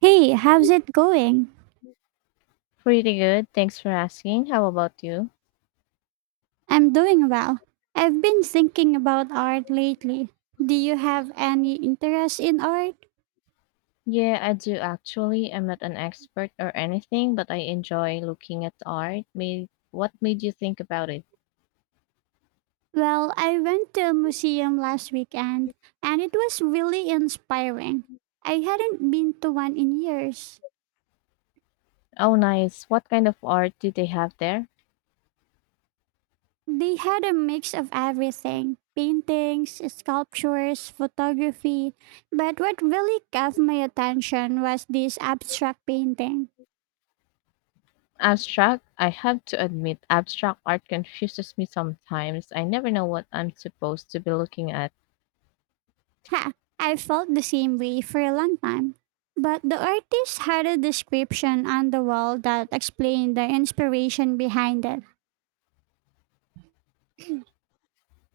Hey, how's it going? Pretty good, thanks for asking. How about you? I'm doing well. I've been thinking about art lately. Do you have any interest in art? Yeah, I do actually. I'm not an expert or anything, but I enjoy looking at art. What made you think about it? Well, I went to a museum last weekend and it was really inspiring. I hadn't been to one in years. Oh, nice. What kind of art do they have there? They had a mix of everything: paintings, sculptures, photography. But what really caught my attention was this abstract painting. Abstract? I have to admit, abstract art confuses me sometimes. I never know what I'm supposed to be looking at. Ha, I felt the same way for a long time. But the artist had a description on the wall that explained the inspiration behind it.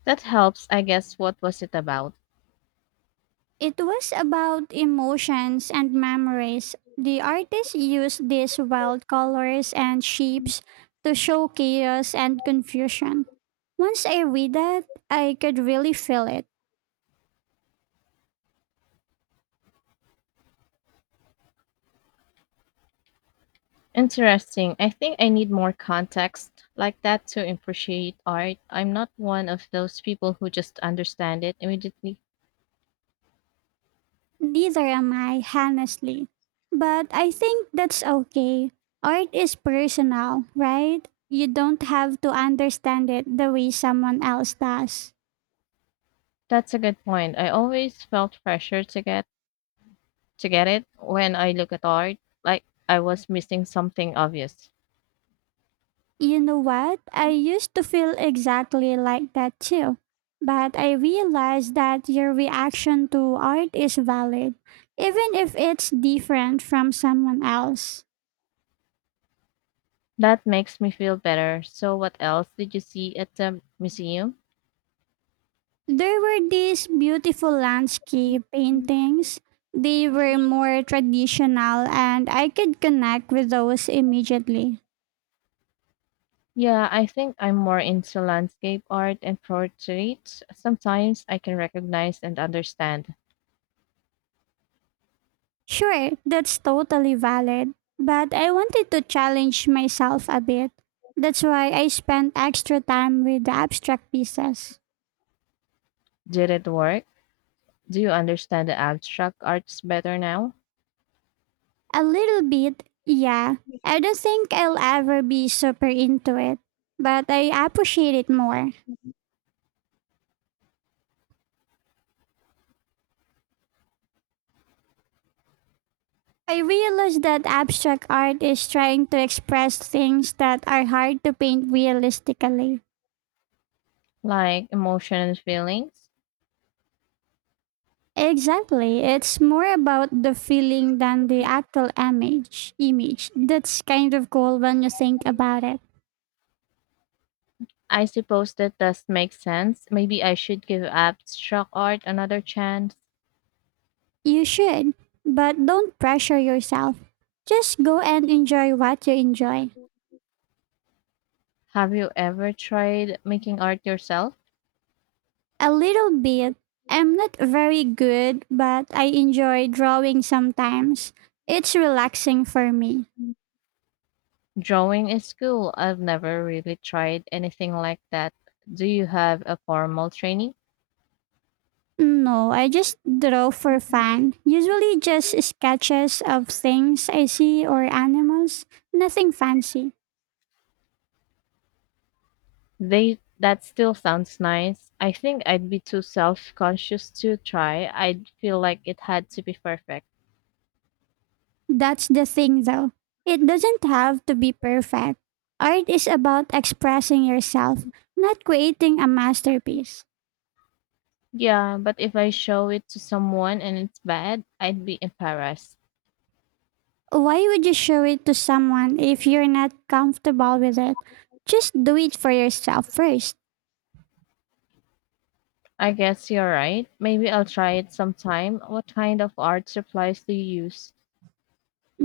That helps, I guess. What was it about? It was about emotions and memories. The artist used these wild colors and shapes to show chaos and confusion. Once I read that, I could really feel it. Interesting. I think I need more context like that to appreciate art. I'm not one of those people who just understand it immediately. Neither am I, honestly. But I think that's okay. Art is personal, right? You don't have to understand it the way someone else does. That's a good point. I always felt pressure to get it when I look at art, like I was missing something obvious. You know what? I used to feel exactly like that too. But I realized that your reaction to art is valid, even if it's different from someone else. That makes me feel better. So what else did you see at the museum? There were these beautiful landscape Mm. paintings. They were more traditional and I could connect with those immediately. Yeah, I think I'm more into landscape art and portraits. Sometimes I can recognize and understand. Sure, that's totally valid, but I wanted to challenge myself a bit. That's why I spent extra time with the abstract pieces. Did it work? Do you understand the abstract arts better now? A little bit, yeah. I don't think I'll ever be super into it, but I appreciate it more. I realized that abstract art is trying to express things that are hard to paint realistically. Like emotion and feelings? Exactly. It's more about the feeling than the actual image. That's kind of cool when you think about it. I suppose that does make sense. Maybe I should give abstract art another chance. You should, but don't pressure yourself. Just go and enjoy what you enjoy. Have you ever tried making art yourself? A little bit. I'm not very good, but I enjoy drawing sometimes. It's relaxing for me. Drawing is cool. I've never really tried anything like that. Do you have a formal training? No, I just draw for fun. Usually just sketches of things I see or animals. Nothing fancy. They That still sounds nice. I think I'd be too self-conscious to try. I'd feel like it had to be perfect. That's the thing though. It doesn't have to be perfect. Art is about expressing yourself, not creating a masterpiece. Yeah, but if I show it to someone and it's bad, I'd be embarrassed. Why would you show it to someone if you're not comfortable with it? Just do it for yourself first. I guess you're right. Maybe I'll try it sometime. What kind of art supplies do you use?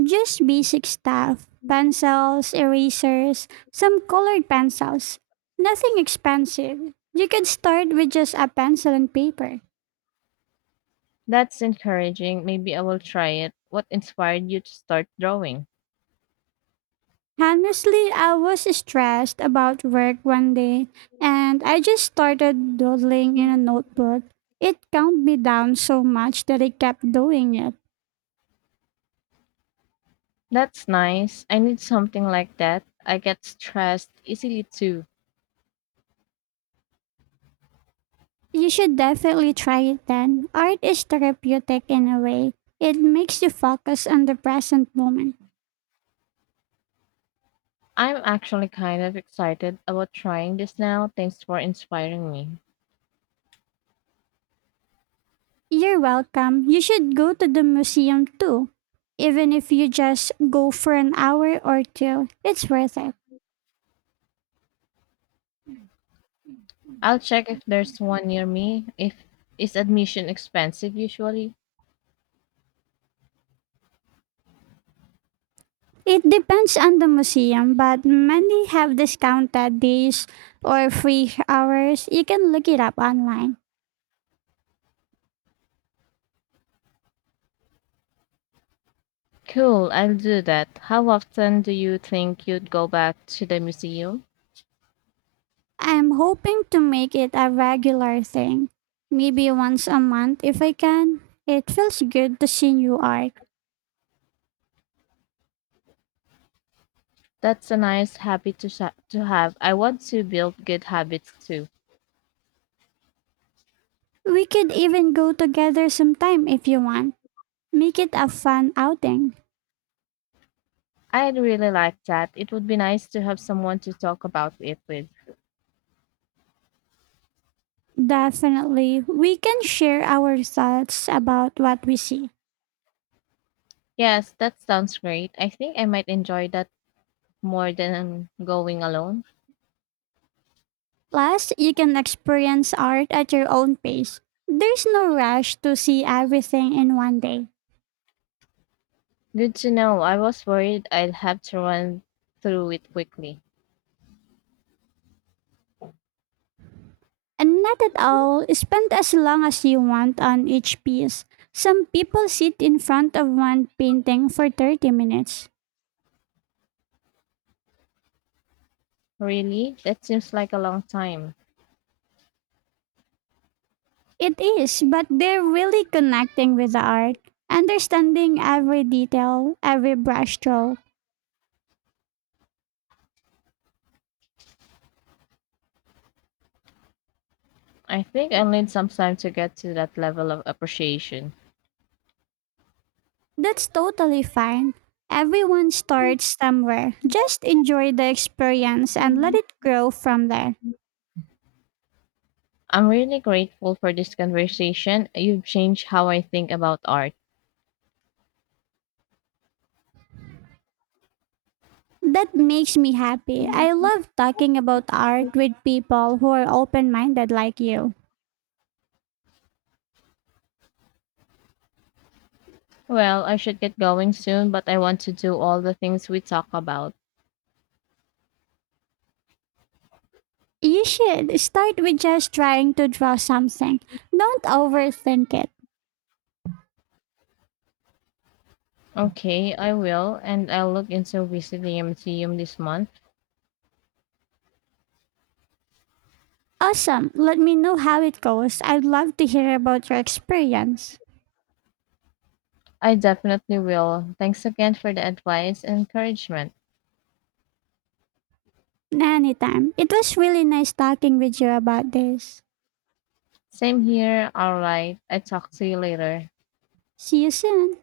Just basic stuff: pencils, erasers, some colored pencils. Nothing expensive. You could start with just a pencil and paper. That's encouraging. Maybe I will try it. What inspired you to start drawing? Honestly, I was stressed about work one day and I just started doodling in a notebook. It calmed me down so much that I kept doing it. That's nice. I need something like that. I get stressed easily too. You should definitely try it then. Art is therapeutic in a way. It makes you focus on the present moment. I'm actually kind of excited about trying this now. Thanks for inspiring me. You're welcome. You should go to the museum too. Even if you just go for an hour or two, it's worth it. I'll check if there's one near me. If Is admission expensive usually? It depends on the museum, but many have discounted days or free hours. You can look it up online. Cool, I'll do that. How often do you think you'd go back to the museum? I'm hoping to make it a regular thing, maybe once a month if I can. It feels good to see new art. That's a nice habit to sha to have. I want to build good habits too. We could even go together sometime if you want. Make it a fun outing. I'd really like that. It would be nice to have someone to talk about it with. Definitely. We can share our thoughts about what we see. Yes, that sounds great. I think I might enjoy that more than going alone. Plus, you can experience art at your own pace. There's no rush to see everything in one day. Good to know. I was worried I'd have to run through it quickly. And not at all, spend as long as you want on each piece. Some people sit in front of one painting for 30 minutes. Really? That seems like a long time. It is, but they're really connecting with the art, understanding every detail, every brushstroke. I think I'll need some time to get to that level of appreciation. That's totally fine. Everyone starts somewhere. Just enjoy the experience and let it grow from there. I'm really grateful for this conversation. You've changed how I think about art. That makes me happy. I love talking about art with people who are open minded like you. Well, I should get going soon, but I want to do all the things we talk about. You should start with just trying to draw something. Don't overthink it. Okay, I will, and I'll look into visiting a museum this month. Awesome. Let me know how it goes. I'd love to hear about your experience. I definitely will. Thanks again for the advice and encouragement. Anytime. It was really nice talking with you about this. Same here. All right. I talk to you later. See you soon.